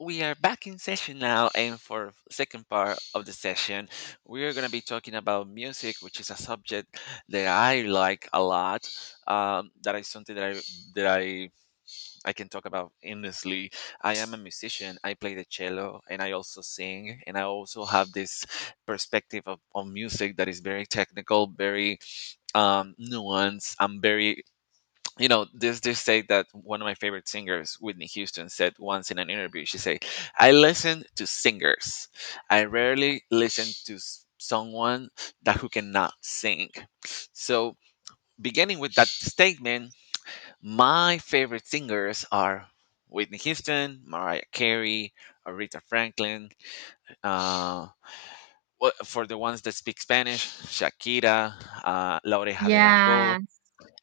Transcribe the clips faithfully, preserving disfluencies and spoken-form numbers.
We are back in session now, and for second part of the session, we are gonna be talking about music, which is a subject that I like a lot. Um, that is something that I that I I can talk about endlessly. I am a musician. I play the cello, and I also sing, and I also have this perspective of, of music that is very technical, very um, nuanced, and very you know this this say that one of my favorite singers Whitney Houston said once in an interview. She said, "I listen to singers. I rarely listen to s- someone that who cannot sing." So beginning with that statement, my favorite singers are Whitney Houston, Mariah Carey, Aretha Franklin, uh wha- for the ones that speak Spanish, Shakira, uh, La Oreja de Van Gogh. Yeah.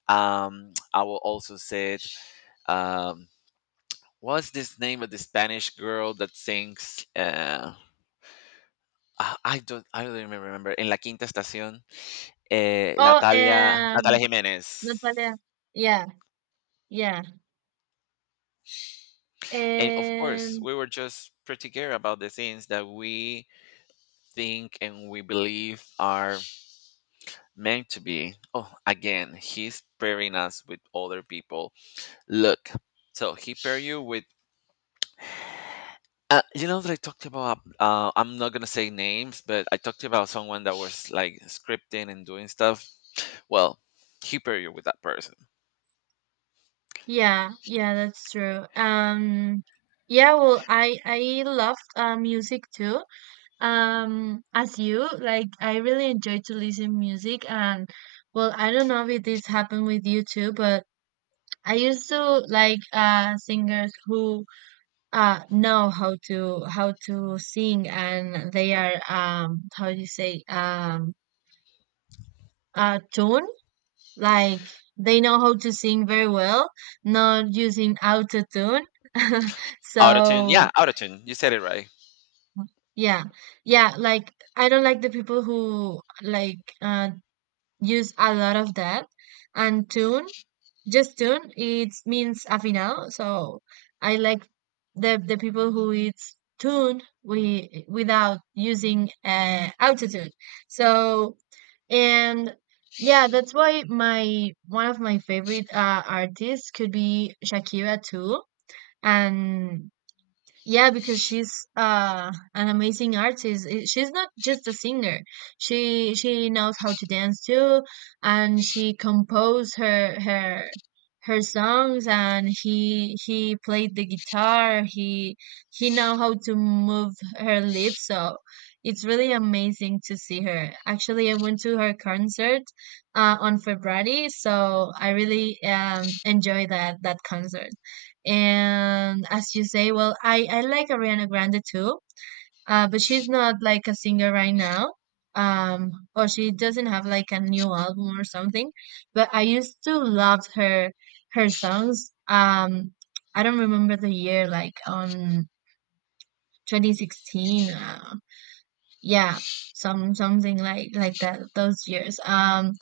Um, I will also say, um, what's this name of the Spanish girl that sings? Uh, I I don't, I don't even remember. In La Quinta Estación, uh, Oh, Natalia, Natalia um, Jimenez. Natalia. Yeah, yeah. And of course, And we were just particular about the things that we think and we believe are meant to be. Oh, again, he's pairing us with other people. Look, so he pair you with. Uh, you know that I talked about. Uh, I'm not gonna say names, but I talked about someone that was like scripting and doing stuff. Well, hyper you with that person. yeah, yeah, that's true. Um, yeah, well, I I loved uh, music too. Um, as you, like I really enjoy to listen music, and well, I don't know if this happened with you too, but I used to like uh singers who uh know how to how to sing, and they are, um how do you say, um uh, tune. Like they know how to sing very well, not using auto tune. Autotune, So, yeah, autotune. You said it right. yeah, yeah. Like I don't like the people who like, uh, use a lot of that and tune. Just tune. It means afinal. So I like the the people who it's tuned we without using, uh, autotune. So And, yeah, that's why my one of my favorite, uh, artists could be Shakira too. And yeah, because she's uh an amazing artist. I- She's not just a singer. She she knows how to dance too, and she composed her her her songs. And he he played the guitar. He he know how to move her lips. So it's really amazing to see her. Actually, I went to her concert uh, on February, so I really um enjoy that that concert. And as you say, well, I, I like Ariana Grande too, uh, but she's not like a singer right now. Um, or she doesn't have like a new album or something. But I used to love her her songs. Um, I don't remember the year, like on twenty sixteen. Uh, yeah, some something like like that. Those years. Um,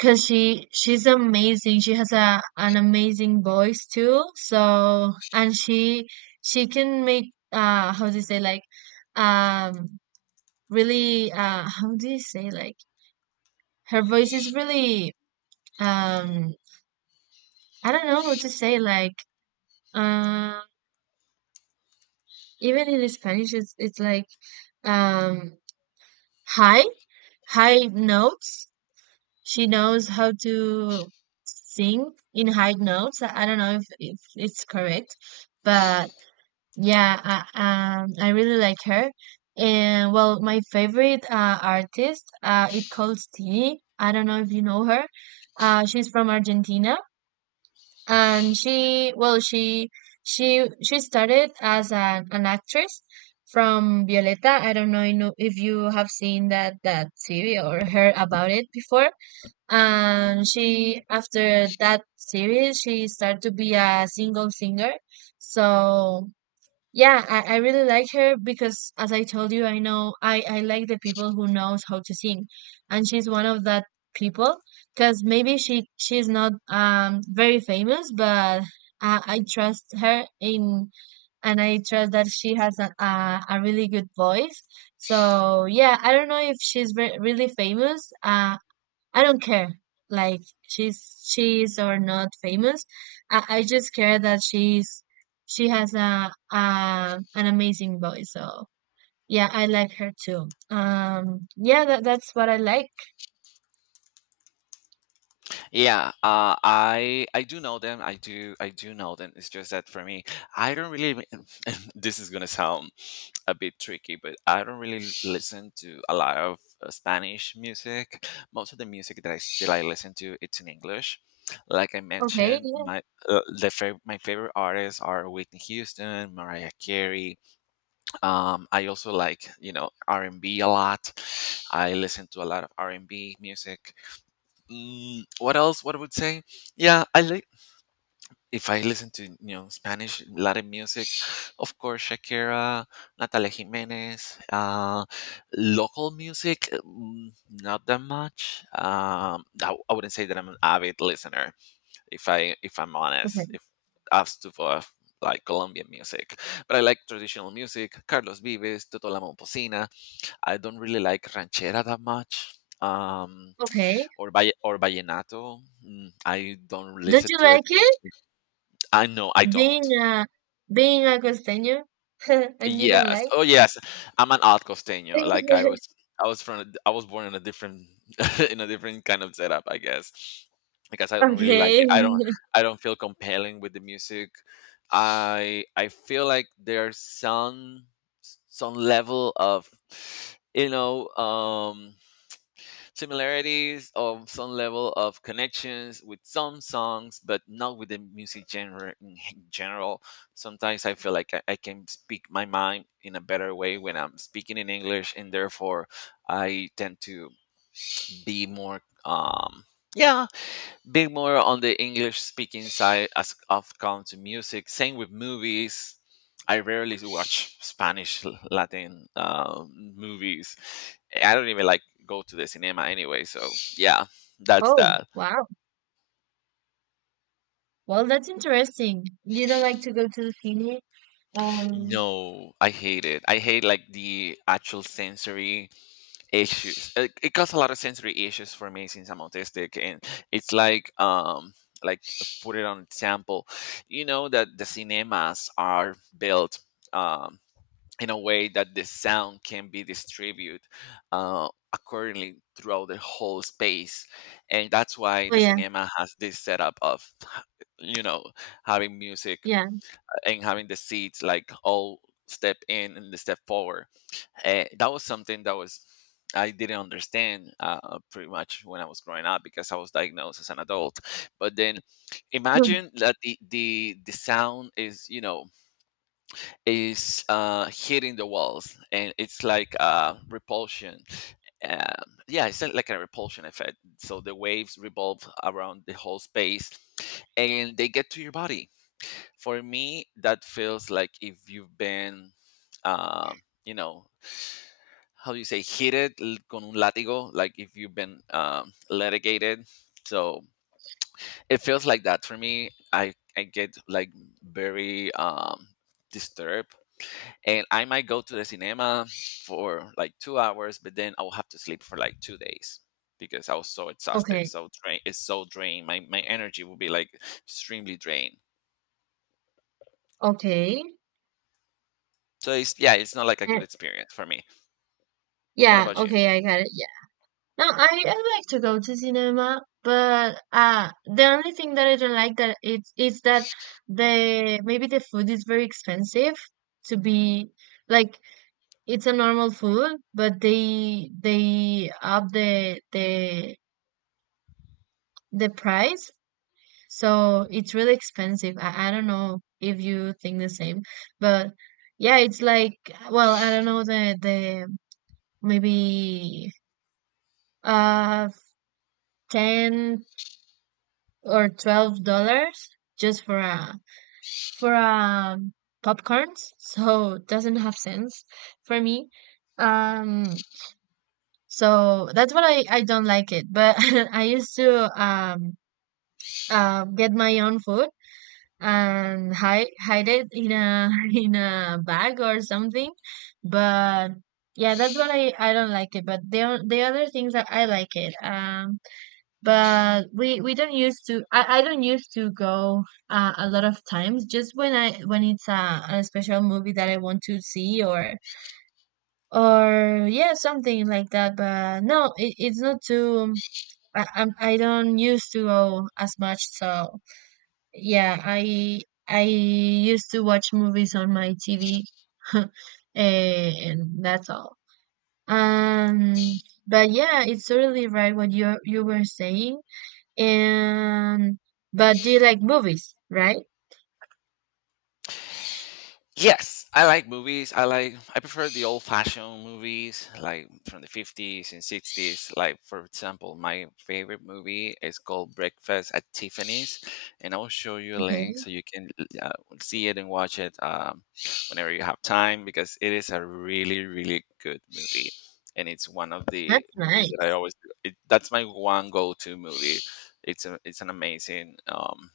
Cause she she's amazing. She has a an amazing voice too. So and she she can make, uh how do you say, like, um really, uh how do you say, like, her voice is really, um I don't know what to say, like, uh even in Spanish it's it's like, um high high notes. She knows how to sing in high notes. I I don't know if if it's correct, but. Yeah, I, um, I really like her. And well, my favorite, uh, artist, uh, it calls T. I don't know if you know her. Uh, she's from Argentina, and she, well, she, she, she started as an, an actress from Violeta. I don't know you know- if you have seen that that series or heard about it before. And she, after that series, she started to be a single singer. So yeah, I, I really like her because, as I told you, I know I, I like the people who knows how to sing. And she's one of that people because maybe she she's not um very famous, but I, I trust her in, and I trust that she has a, a, a really good voice. So yeah, I don't know if she's re really famous. Uh, I don't care, like she's she's or not famous. I, I just care that she's she has a, a an amazing voice. So yeah, I like her too. Um, yeah, that, that's what I like. Yeah, uh, I I do know them. I do I do know them. It's just that for me, I don't really. Li- this is gonna sound a bit tricky, but I don't really listen to a lot of uh, Spanish music. Most of the music that I still I listen to, it's in English. Like I Okay, mentioned, yeah, my uh, the fav- my favorite artists are Whitney Houston, Mariah Carey. Um, I also like, you know, R and B a lot. I listen to a lot of R and B music. Mm, what else? What I would say? Yeah, I like, if I listen to, you know, Spanish Latin music, of course, Shakira, Natalia Jimenez, uh, local music, mm, not that much. Um, I, I wouldn't say that I'm an avid listener, if i if I'm okay, honest, if asked to for like Colombian music. But I like traditional music, Carlos Vives, toto la Momposina. I don't really like ranchera that much, um okay. or by or vallenato. Mm, I don't Don't listen you to it. like it, I know I being don't. a being a costeño and you don't Yes. like? Oh, yes. I'm an alt costeño. Like I was, I was from, a d- I was born in a different, in a different kind of setup, I guess. Because I don't really like Okay. it. I don't, I don't feel compelling with the music. I, I feel like there's some, some level of, you know, um, similarities, of some level of connections with some songs, but not with the music genre in general. Sometimes I feel like I, I can speak my mind in a better way when I'm speaking in English, and therefore I tend to be more, um, yeah, big more on the English speaking side as of comes to music. Same with movies. I rarely watch Spanish L- Latin um, movies. I don't even like go to the cinema anyway. So yeah, that's Oh, that. wow. Well, that's interesting. You don't like to go to the cine? Um. No, I hate it. I hate like the actual sensory issues. It, it caused a lot of sensory issues for me since I'm autistic, and it's like um like put it on example. You know that the cinemas are built, Um, in a way that the sound can be distributed uh, accordingly throughout the whole space. And that's why Oh the yeah, cinema has this setup of, you know, having music yeah. and having the seats like all step in and the step forward. And that was something that was, I didn't understand uh, pretty much when I was growing up because I was diagnosed as an adult. But then imagine that the the, the sound is, you know, is uh, hitting the walls, and it's like uh, repulsion. Um, yeah, it's like a repulsion effect. So the waves revolve around the whole space, and they get to your body. For me, that feels like if you've been, um, you know, how do you say, hit it con un látigo, like if you've been um, litigated. So it feels like that for me. I, I get like very um, disturbed, and I might go to the cinema for like two hours, but then I'll have to sleep for like two days because I was so exhausted, Okay, so drained. It's so drained. My my energy will be like extremely drained. okay. So it's, yeah, it's not like a Uh, good experience for me. What yeah, about you? okay, I got it. Yeah. No, I, I like to go to cinema, but uh the only thing that I don't like that it's is that, the maybe the food is very expensive to be, like, it's a normal food, but they they up the the the price, so it's really expensive. I, I don't know if you think the same, but yeah, it's like, well, I don't know the the maybe, uh ten or twelve dollars just for a for a popcorns, so it doesn't have sense for me, um so that's what I I don't like it, but I used to, um uh get my own food, and hide hide it in a in a bag or something. But yeah, that's what I I don't like it, but the o- the other things that I like it, um but we we don't used to I, I don't used to go, uh, a lot of times, just when I when it's a, a special movie that I want to see, or or yeah, something like that, but no, it, it's not too, I, I'm I don't used to go as much. So yeah, I I used to watch movies on my T V and that's all. um but yeah, it's totally right what you you were saying, and but do you like movies, right? Yes, I like movies. I like I prefer the old-fashioned movies, like from the fifties and sixties. Like for example, my favorite movie is called Breakfast at Tiffany's, and I will show you a link Okay, so you can uh, see it and watch it um, whenever you have time, because it is a really, really good movie, and it's one of the that's movies that I nice. always. It, that's my one go-to movie. It's a, it's an amazing um,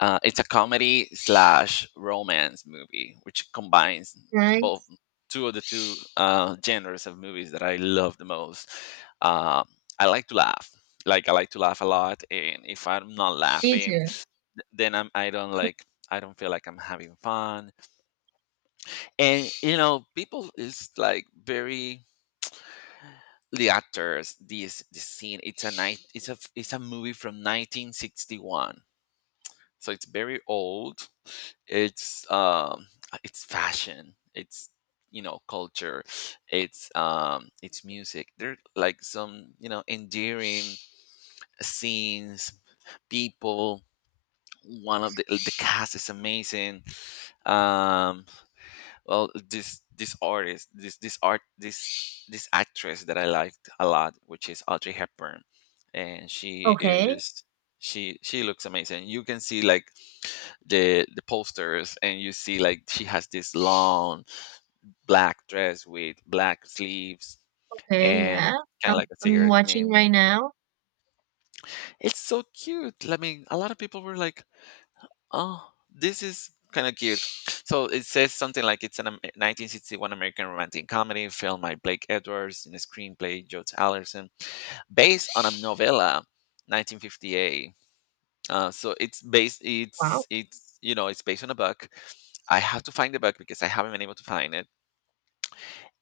uh, it's a comedy slash romance movie, which combines both Nice. two of the two uh, genres of movies that I love the most. Um, I like to laugh. Like I like to laugh a lot, and if I'm not Me laughing, too. th- then I'm I don't like, I don't feel like I'm having fun. And you know, people is like very, the actors. This this scene. It's a night. It's a it's a movie from nineteen sixty-one. So it's very old. It's um it's fashion, it's, you know, culture, it's um it's music, there like some, you know, endearing scenes, people. One of the the cast is amazing. um well, this this artist this this art this this actress that I liked a lot, which is Audrey Hepburn. And she Okay. is, she she looks amazing. You can see like the the posters and you see like she has this long black dress with black sleeves, Okay, and yeah. kind of I'm, like a I'm cigarette man. watching right now. It's so cute. I mean, a lot of people were like, "Oh, this is kind of cute." So it says something like it's an Am- nineteen sixty-one American romantic comedy film by Blake Edwards and a screenplay Joe Allerson based on a novella nineteen fifty-eight. Uh, so it's based. Wow. It's it's, you know, it's based on a book. I have to find the book because I haven't been able to find it.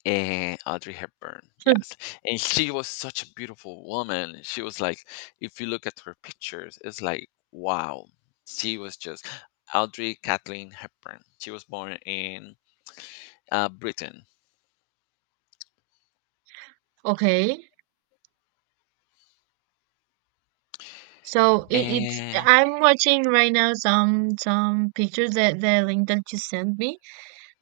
And Audrey Hepburn, yes, and she was such a beautiful woman. She was like, if you look at her pictures, it's like wow. She was just Audrey Kathleen Hepburn. She was born in uh, Britain. Okay. So it, it's And I'm watching right now, some some pictures that the link that you sent me,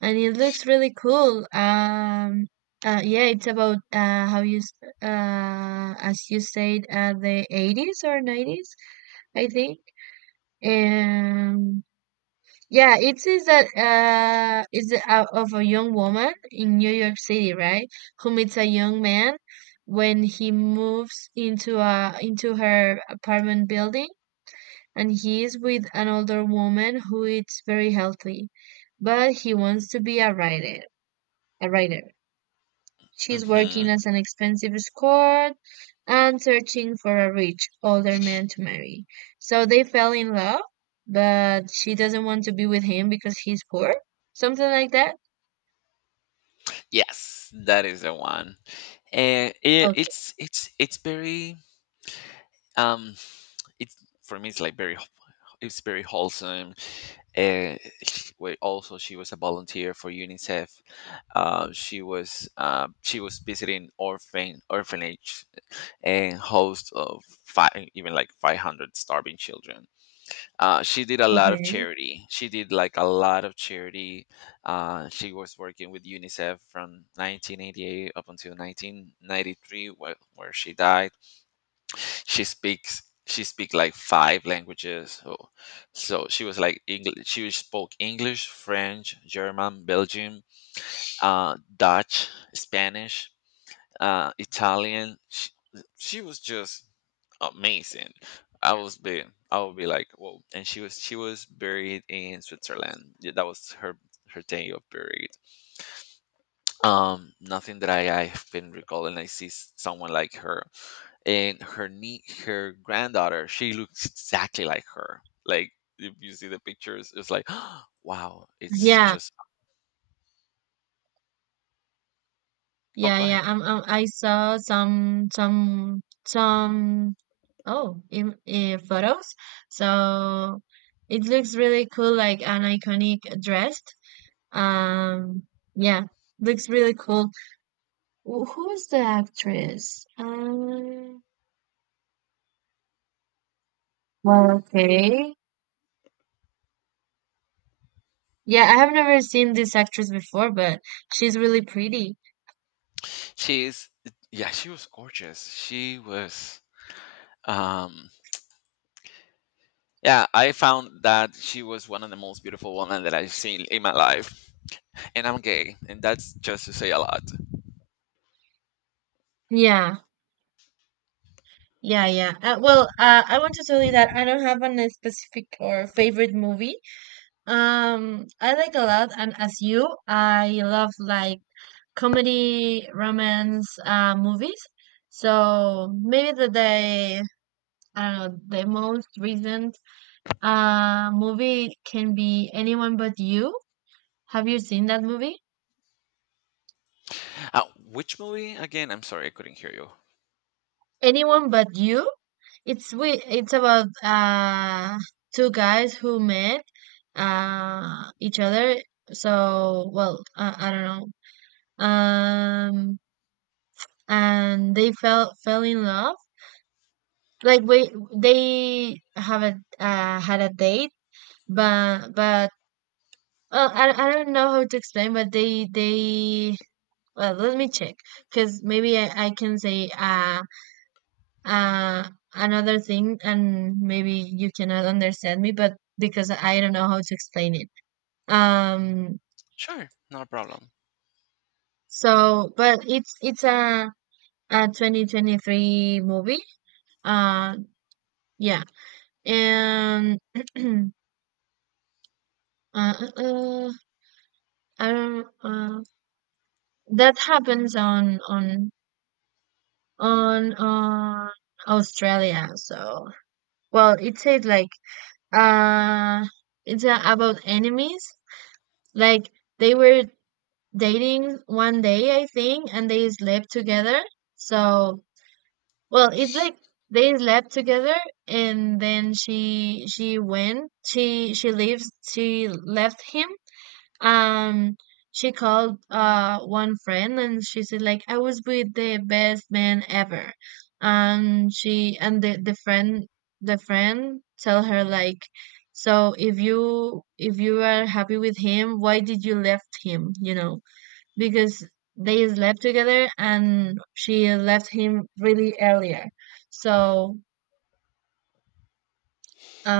and it looks really cool. Um, uh, yeah, it's about, uh how, you s- uh as you said, uh the eighties or nineties, I think. And yeah, it says that, uh, is, uh, of a young woman in New York City, right? Who meets a young man when he moves into a into her apartment building, and he is with an older woman who eats very healthy, but he wants to be a writer. A writer. She's mhm, working as an expensive escort and searching for a rich, older man to marry. So they fell in love, but she doesn't want to be with him because he's poor. Something like that. yes, that is the one. And it, Okay. it's it's it's very, um, it's, for me, it's like very, it's very wholesome. And she- wait, also she was a volunteer for UNICEF. Uh, she was uh, she was visiting orphan orphanage and host of five, even like five hundred starving children. Uh, she did a lot of Okay. charity. She did like a lot of charity. Uh, she was working with UNICEF from nineteen eighty-eight up until nineteen ninety-three, where, where she died. She speaks she speak like five languages. So, so she was like English. She spoke English, French, German, Belgian, uh Dutch, Spanish, uh Italian. She, she was just amazing. i was be I would be like whoa. And she was she was buried in Switzerland. Yeah, that was her, her day of burial. Um nothing that I I've been recalling. I see s- someone like her, and her knee her granddaughter, she looks exactly like her. Like, if you see the pictures, it's like wow, it's Yeah. just. Oh, Yeah. go Yeah. ahead. Um, um, I saw some some some oh in, in photos. So it looks really cool, like an iconic dress. Um. Yeah. Looks really cool. Wh who's the actress? Um, well, okay. Yeah, I have never seen this actress before, but she's really pretty. She's, yeah, she was gorgeous. She was, um yeah, I found that she was one of the most beautiful women that I've seen in my life. And I'm gay, and that's just to say a lot. Yeah, yeah, yeah. Uh, well, uh, I want to tell you that I don't have an, a specific or favorite movie. Um, I like a lot, and as you, I love, like, comedy, romance, uh, movies. So maybe the the I don't know, the most recent uh movie can be Anyone But You. Have you seen that movie? uh, which movie again? I'm sorry I couldn't hear you. Anyone but you? It's we. It's about uh two guys who met uh each other. So well, uh, I don't know. Um, and they fell fell in love. Like we, they haven't, uh, had a date, but but well, I I don't know how to explain. But they they well, let me check because maybe I, I can say, uh uh another thing and maybe you cannot understand me, but because I don't know how to explain it, um Sure, not a problem. so but it's it's a a twenty twenty-three movie, uh yeah, and uh, uh, I don't uh, that happens on on on on Australia. So well, it says like, uh it's, uh, about enemies, like they were dating one day, I think, and they slept together. So, well, it's like they slept together, and then she she went. She she leaves she left him. Um she called uh one friend, and she said, like, I was with the best man ever. Um, she and the, the friend the friend tell her, like, so if you if you are happy with him, why did you left him, you know? Because they slept together and she left him really earlier. So,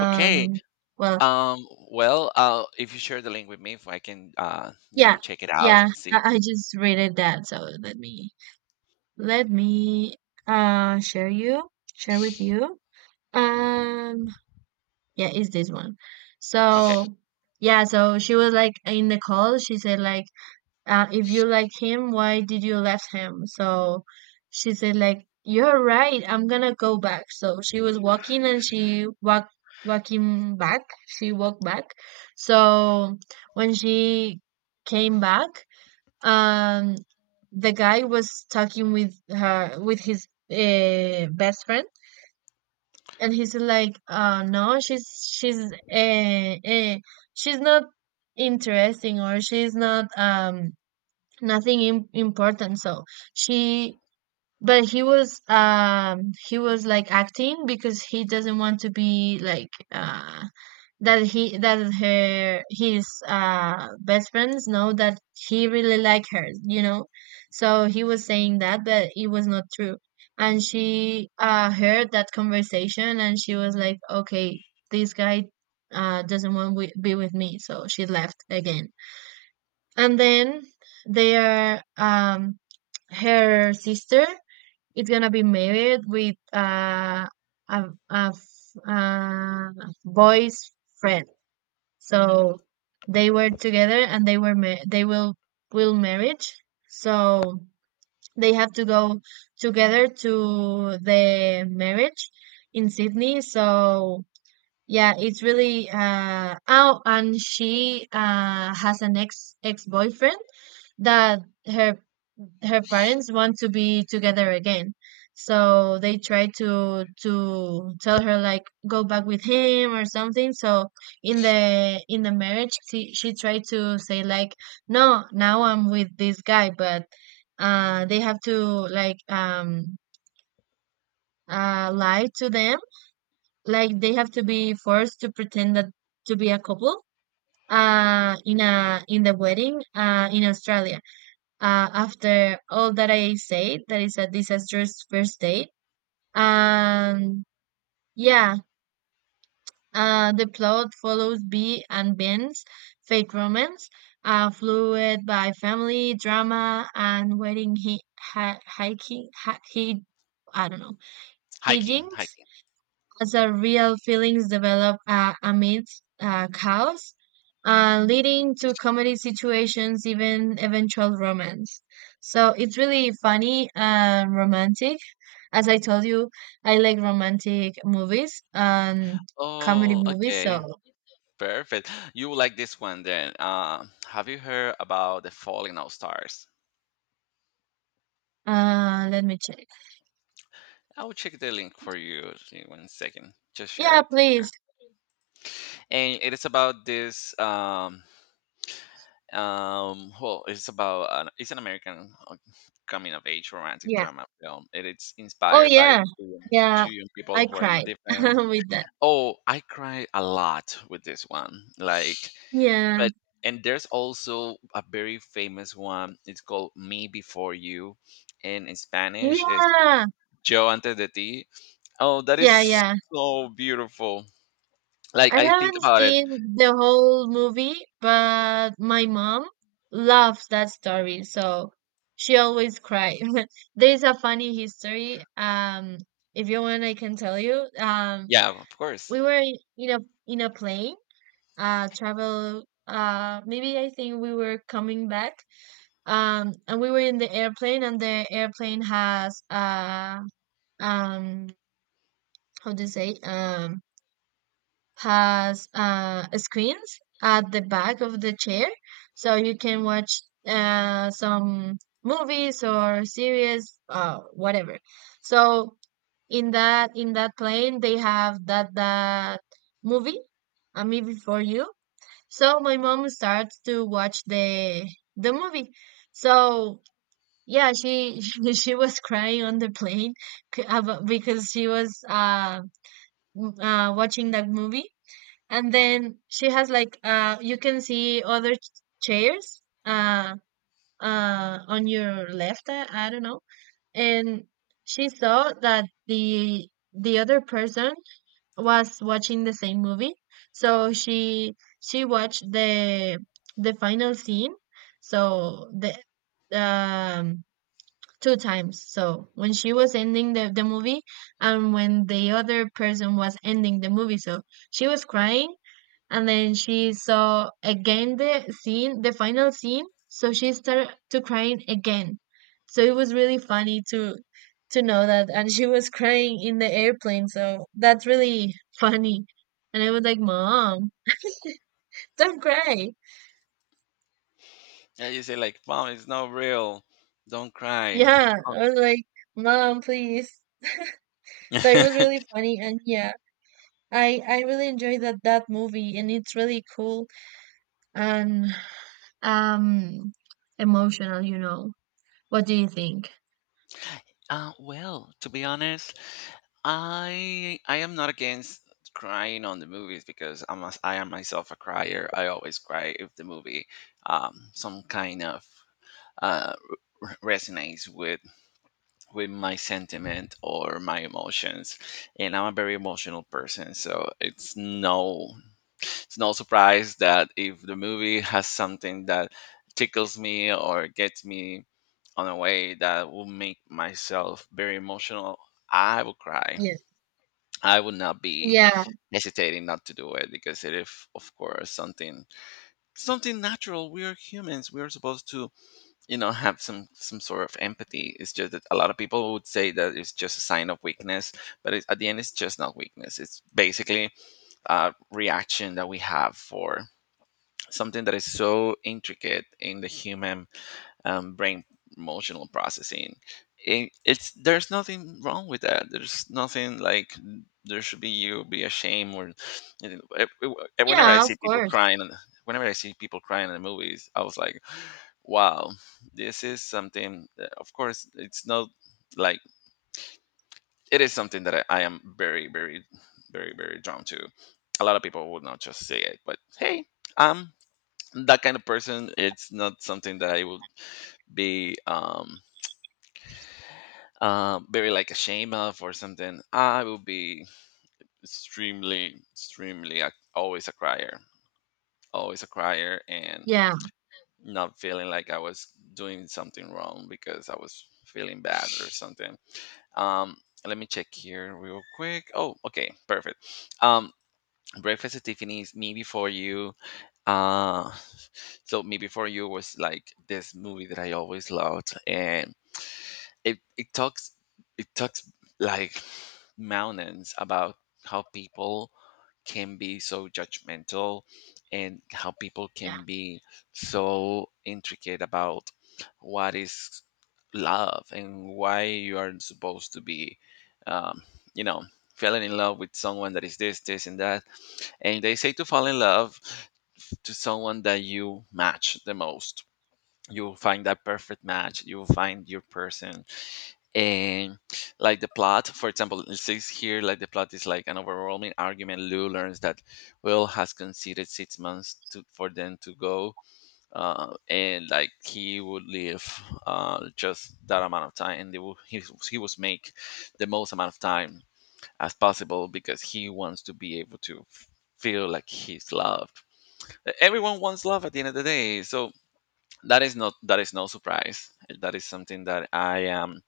Okay. well, Um, well, uh, if you share the link with me, if I can, uh, you yeah, know, check it out yeah, and I, see. I just read it that. So let me let me uh share you share with you. Um, yeah, it's this one? Okay. So yeah, so she was like in the call. She said like, uh, if you like him, why did you left him? So she said, like, you're right. I'm gonna go back. So she was walking and she walked walking back. She walked back. So when she came back, um, the guy was talking with her with his, uh, best friend. And he's like, uh, no, she's she's uh, uh, she's not interesting, or she's not um nothing im important, so she but he was um he was like acting because he doesn't want to be like, uh that he that her his uh best friends know that he really like her, you know. So he was saying that, but it was not true, and she uh heard that conversation, and she was like, okay, this guy uh doesn't want to be with me, so she left again. And then they are, um her sister is gonna be married with, uh, a a f- uh, boy's friend. So they were together, and they were ma- they will will marriage. So they have to go together to the marriage in Sydney. So yeah, it's really, uh oh, and she uh has an ex ex boyfriend that her her parents want to be together again. So they try to to tell her, like, go back with him or something. So in the in the marriage she, she tried to say like no, now I'm with this guy, but uh they have to like um uh lie to them. Like they have to be forced to pretend that to be a couple uh in a in the wedding uh in Australia. Uh, after all that I said, that is a disastrous first date. And yeah, uh, the plot follows B and Ben's fake romance, uh, fluid by family drama and wedding he hi hiking hi, he I don't know Hiking, hijinks hiking. as real feelings develop, uh, amidst uh, chaos, uh, leading to comedy situations, even eventual romance. So it's really funny and romantic. As I told you, I like romantic movies and comedy Oh, movies. okay. So Perfect. You will like this one then. Uh, have you heard about the falling out stars? uh, let me check. I will check the link for you in one second. Just share Yeah, it here. please. And it is about this. Um, um, well, it's about an, it's an American uh, coming of age romantic Yeah. drama film. It is Oh, inspired by yeah. two young Yeah. two young people I who are not cried different. with that. Oh, I cry a lot with this one. Like, Yeah. but and there's also a very famous one. It's called "Me Before You," and in Spanish is Yeah. "Yo antes de ti." Oh, that Yeah. is Yeah. so beautiful. Like, I I think haven't about it. seen the whole movie, but my mom loves that story, so she always cries. There's a funny history. Um, if you want, I can tell you. Um, Yeah, of course. We were in in a in a plane, uh, travel. Uh, maybe I think we were coming back. Um, and we were in the airplane, and the airplane has uh um how to say, um has, uh, screens at the back of the chair, so you can watch, uh, some movies or series, uh, whatever. So in that in that plane, they have that that movie, a movie for you. So my mom starts to watch the the movie. So yeah, she she was crying on the plane c- abo- because she was uh, m- uh watching that movie, and then she has like, uh you can see other ch- chairs uh uh on your left. I, I don't know, and she saw that the the other person was watching the same movie, so she she watched the the final scene. So the, um two times, so when she was ending the, the movie and when the other person was ending the movie. So she was crying, and then she saw again the scene, the final scene. So she started to crying again. So it was really funny to to know that, and she was crying in the airplane. So that's really funny. And I was like, "Mom, don't cry." Yeah, you say like, "Mom, it's not real. Don't cry." Yeah, Oh. I was like, "Mom, please." So it was really funny, and yeah, I I really enjoyed that that movie, and it's really cool and, um emotional. You know, what do you think? Uh, well, to be honest, I I am not against crying on the movies because I'm a, I am myself a crier. I always cry if the movie um, some kind of uh, r- resonates with with my sentiment or my emotions, and I'm a very emotional person, so it's no it's no surprise that if the movie has something that tickles me or gets me on a way that will make myself very emotional, I will cry. Yeah. I would not be Yeah, hesitating not to do it because it is, of course, something, something natural. We are humans, we are supposed to, you know, have some some sort of empathy. It's just that a lot of people would say that it's just a sign of weakness, but it's, at the end it's just not weakness, it's basically a reaction that we have for something that is so intricate in the human um, brain, emotional processing. It, it's there's nothing wrong with that, there's nothing like there should be you be ashamed or, you know, e- e- whenever I yeah, of see people course. crying and whenever I see people crying in the movies, I was like, Wow, this is something that, of course, it's not like, it is something that I, I am very, very, very, very drawn to. A lot of people would not just say it, but hey, I'm that kind of person. It's not something that I would be um, uh, very like ashamed of or something. I will be extremely, extremely, ac- always a crier, always a crier, and Yeah, not feeling like I was doing something wrong because I was feeling bad or something. Um, let me check here real quick. Oh, okay, perfect. Um, Breakfast at Tiffany's. Me Before You. Uh, so Me Before You was like this movie that I always loved, and it it talks it talks like mountains about how people can be so judgmental, and how people yeah, can be so intricate about what is love, and why you aren't supposed to be, um, you know, falling in love with someone that is this, this and that. And they say to fall in love to someone that you match the most, you will find that perfect match, you will find your person. And like, the plot for example, it says here, like the plot is like an overwhelming argument. Lou learns that Will has conceded six months to, for them to go, uh, and like he would live uh, just that amount of time, and they will, he, he was make the most amount of time as possible because he wants to be able to f- feel like he's loved. Everyone wants love at the end of the day, so that is not that is no surprise, that is something that I am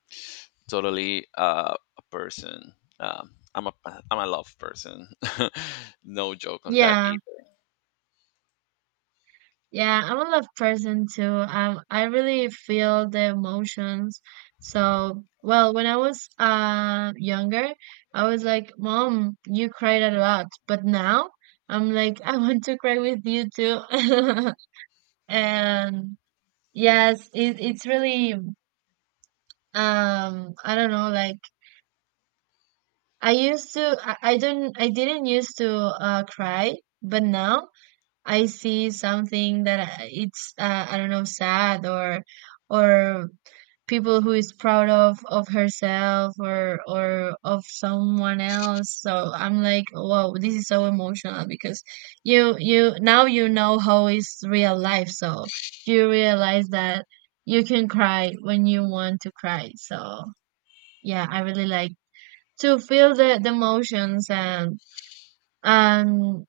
totally, uh, a person. Um, I'm a, I'm a love person. No joke on that yeah, either. yeah. I'm a love person too. Um, I really feel the emotions. So, well, when I was uh younger, I was like, "Mom, you cried a lot," but now I'm like, "I want to cry with you too." And yes, it, it's really, um, I don't know, like I used to, I, I don't, I didn't used to uh cry, but now. I see something that I- it's, uh, I don't know, sad or or people who is proud of of herself or or of someone else. So I'm like wow, this is so emotional because you you now you know how is real life, so you realize that you can cry when you want to cry. So yeah, I really like to feel the, the emotions and. And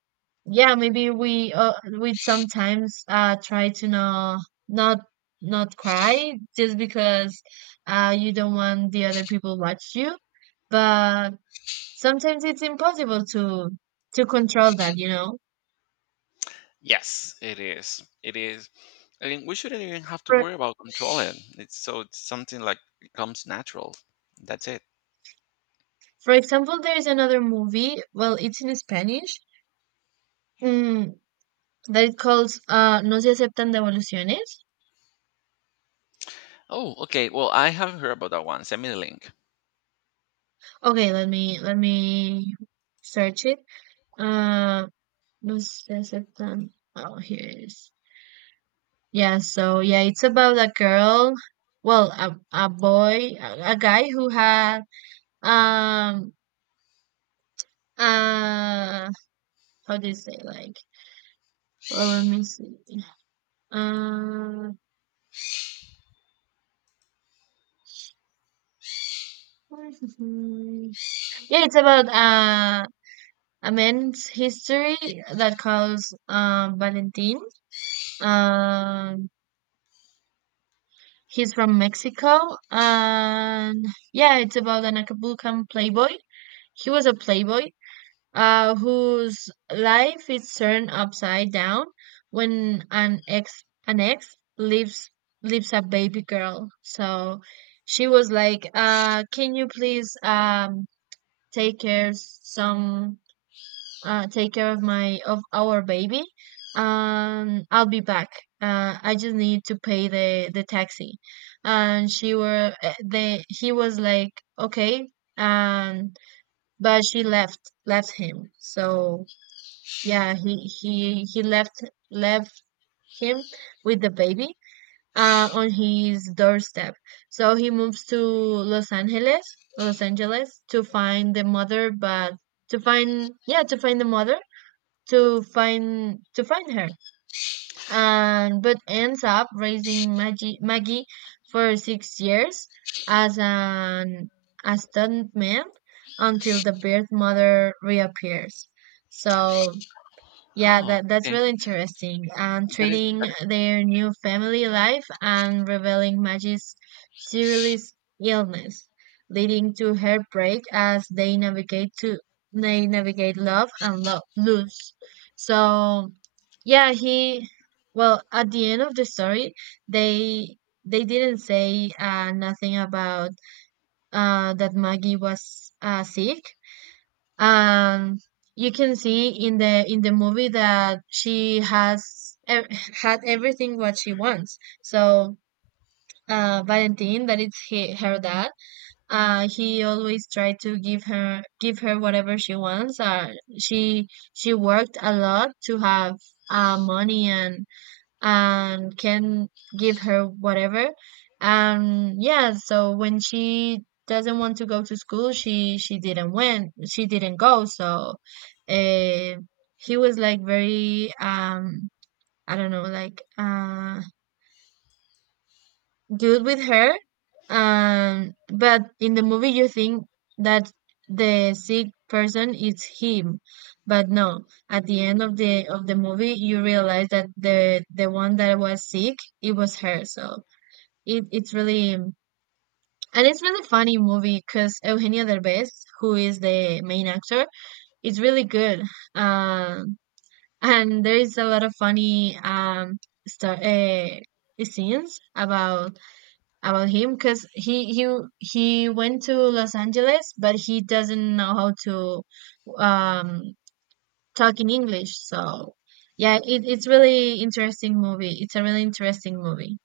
yeah, maybe we, uh, we sometimes uh try to not not not cry just because uh you don't want the other people watch you, but sometimes it's impossible to to control that, you know. Yes, it is. It is. I mean, we shouldn't even have to for worry about controlling. It's so, it's something like it comes natural. That's it. for example, there is another movie, well, it's in Spanish, mm, that it calls, uh No Se Aceptan Devoluciones. Oh, okay. Well, I haven't heard about that one. Send me the link. Okay, let me let me search it. Um. Was this it then? Oh, here it is. Yeah, so yeah, it's about a girl, well, a, a boy, a, a guy who had um uh how do you say like? Well, let me see. Uh, yeah, it's about uh a man's history that calls, uh, Valentin. Um, he's from Mexico, and yeah, it's about an Acapulcan playboy. He was a playboy, uh, whose life is turned upside down when an ex an ex leaves leaves a baby girl. So she was like, uh, "Can you please, um, take care some uh, take care of my of our baby? Um, I'll be back. Uh, I just need to pay the the taxi." And she were eh, they he was like, "Okay." Um, but she left left him. So yeah, he he he left left him with the baby, uh, on his doorstep. So he moves to Los Angeles, Los Angeles to find the mother, but to find yeah to find the mother, to find to find her, and but ends up raising Maggie, Maggie for six years as an a stuntman until the birth mother reappears. So yeah, Oh, that that's okay. really interesting. And That is, treating that is. their new family life and revealing Maggie's serious illness, leading to heartbreak as they navigate to they navigate love and love lose. So, yeah, he, well, at the end of the story, they they didn't say, uh, nothing about, uh, that Maggie was, uh, sick. um you can see in the in the movie that she has ev- had everything what she wants. So uh Valentin, that it's he, her dad, uh he always tried to give her give her whatever she wants. uh she she worked a lot to have uh money and and can give her whatever. And yeah, so when she doesn't want to go to school, she she didn't went, she didn't go. So uh he was like very, um I don't know like uh good with her. Um, but in the movie, you think that the sick person is him, but no. At the end of the of the movie, you realize that the the one that was sick, it was her. So it it's really, and it's really funny movie because Eugenio Derbez, who is the main actor, is really good. Um, and there is a lot of funny, um star uh, scenes about about him because he he he went to Los Angeles, but he doesn't know how to, um, talk in English. So yeah, it, it's really interesting movie. It's a really interesting movie.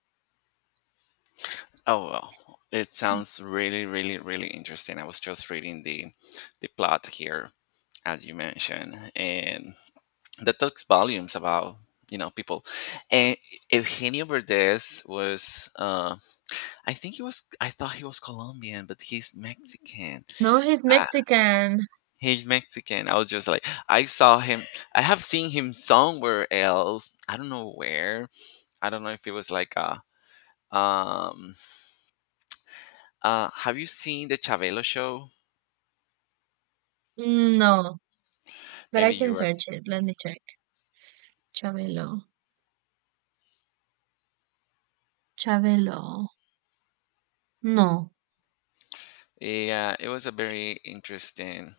Oh well, it sounds really, really, really interesting. I was just reading the the plot here, as you mentioned, and that talks volumes about, you know, people. And Eugenio Verdes was, uh i think he was I thought he was Colombian, but he's Mexican. No, he's uh, Mexican. he's Mexican. I was just like, I saw him, I have seen him somewhere else, I don't know where. I don't know if it was like a um uh have you seen the Chavelo show? Mm, No, but I Maybe can you were. search it. Let me check. Chabelo. Chabelo. No. Yeah, it was a very interesting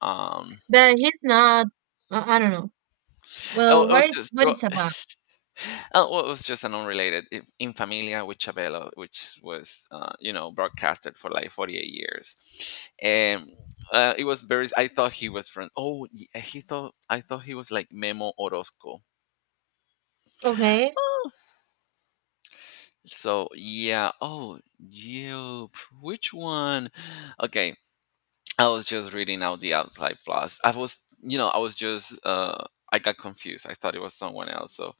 um But he's not. I, I don't know. oh Well, it was what is just, what it's about? oh, well, it was just an unrelated i- In Familia with Chabelo, which was, uh, you know, broadcasted for like forty-eight years, and uh, it was very. I thought he was from. Oh, y- eh, he thought, I thought he was like Memo Orozco. Okay. Oh, so yeah. Oh, you. Which one? Okay, I was just reading out the outside plus. I was, you know, I was just. Uh, I got confused, I thought it was someone else. So,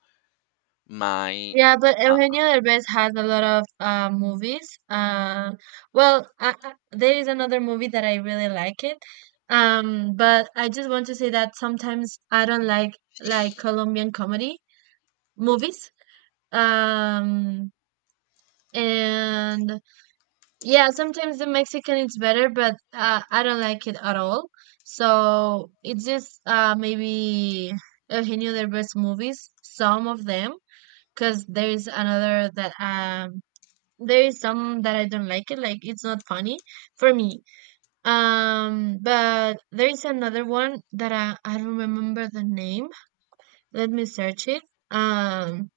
my. Yeah, but Uh, Eugenio Derbez has a lot of, uh, movies. Uh, well, I, I, there is another movie that I really like it. Um, but I just want to say that sometimes I don't like like Colombian comedy movies. Um, and Yeah, sometimes the Mexican is better, but uh, I don't like it at all. So it's just, uh, maybe Eugenio Derbez movies, some of them, because there is another that um there is some that I don't like it, like it's not funny for me. Um, but there is another one that I I don't remember the name. Let me search it. Um,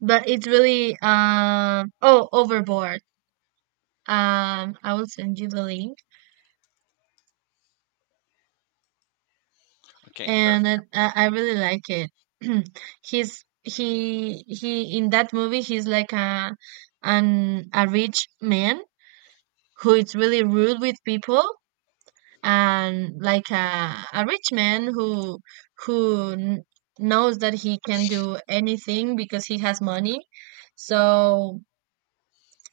but it's really, um oh, Overboard. Um, I will send you the link okay, and perfect. I, I I really like it. He's, he he in that movie he's like a an a rich man who is really rude with people and like a a rich man who who kn- knows that he can do anything because he has money. So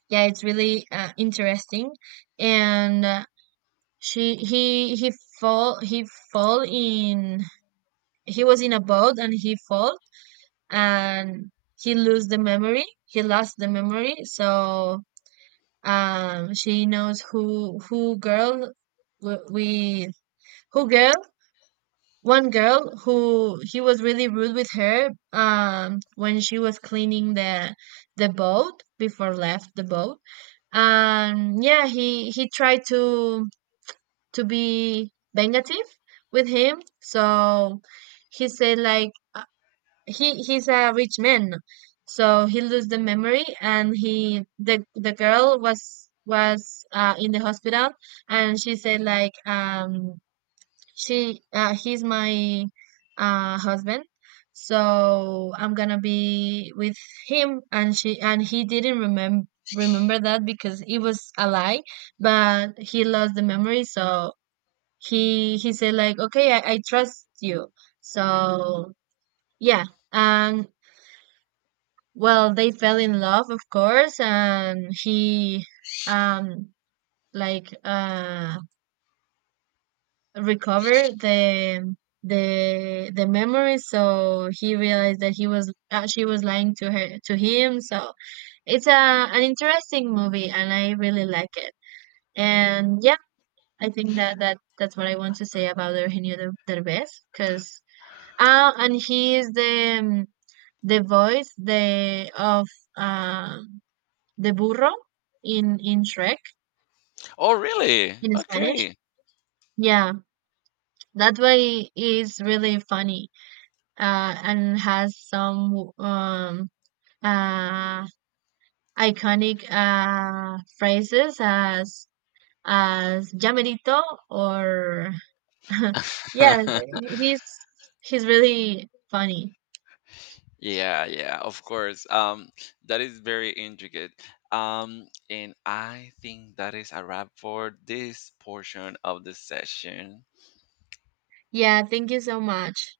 yeah, it's really, uh, interesting. And. Uh, she he he fall he fall in, he was in a boat and he fall, and he lose the memory he lost the memory. So um she knows who who girl w- we who girl one girl who he was really rude with her, um when she was cleaning the the boat before left the boat. And yeah, he he tried to to be negative with him. So he said like he he's a rich man. So he lose the memory, and he the the girl was, was uh, in the hospital. And she said like, um she uh, he's my, uh husband, so I'm gonna be with him. And she and he didn't remember remember that because it was a lie, but he lost the memory. So he he said like, okay, i, I trust you. So yeah. And, well, they fell in love, of course, and he, um like uh recovered the the the memory. So he realized that he was uh, she was lying to her to him. So it's a an interesting movie and I really like it. And yeah, I think that that that's what I want to say about Eugenio Der- Derbez because uh and he is the, um, the voice the of, um the burro in in Shrek Oh, really? in Spanish. Okay. Yeah, that way is really funny. Uh, and has some, um uh iconic, uh phrases as as llamerito or yeah, he's he's really funny. Yeah, yeah, of course. Um, that is very intricate. Um, and I think that is a wrap for this portion of the session. Yeah, thank you so much.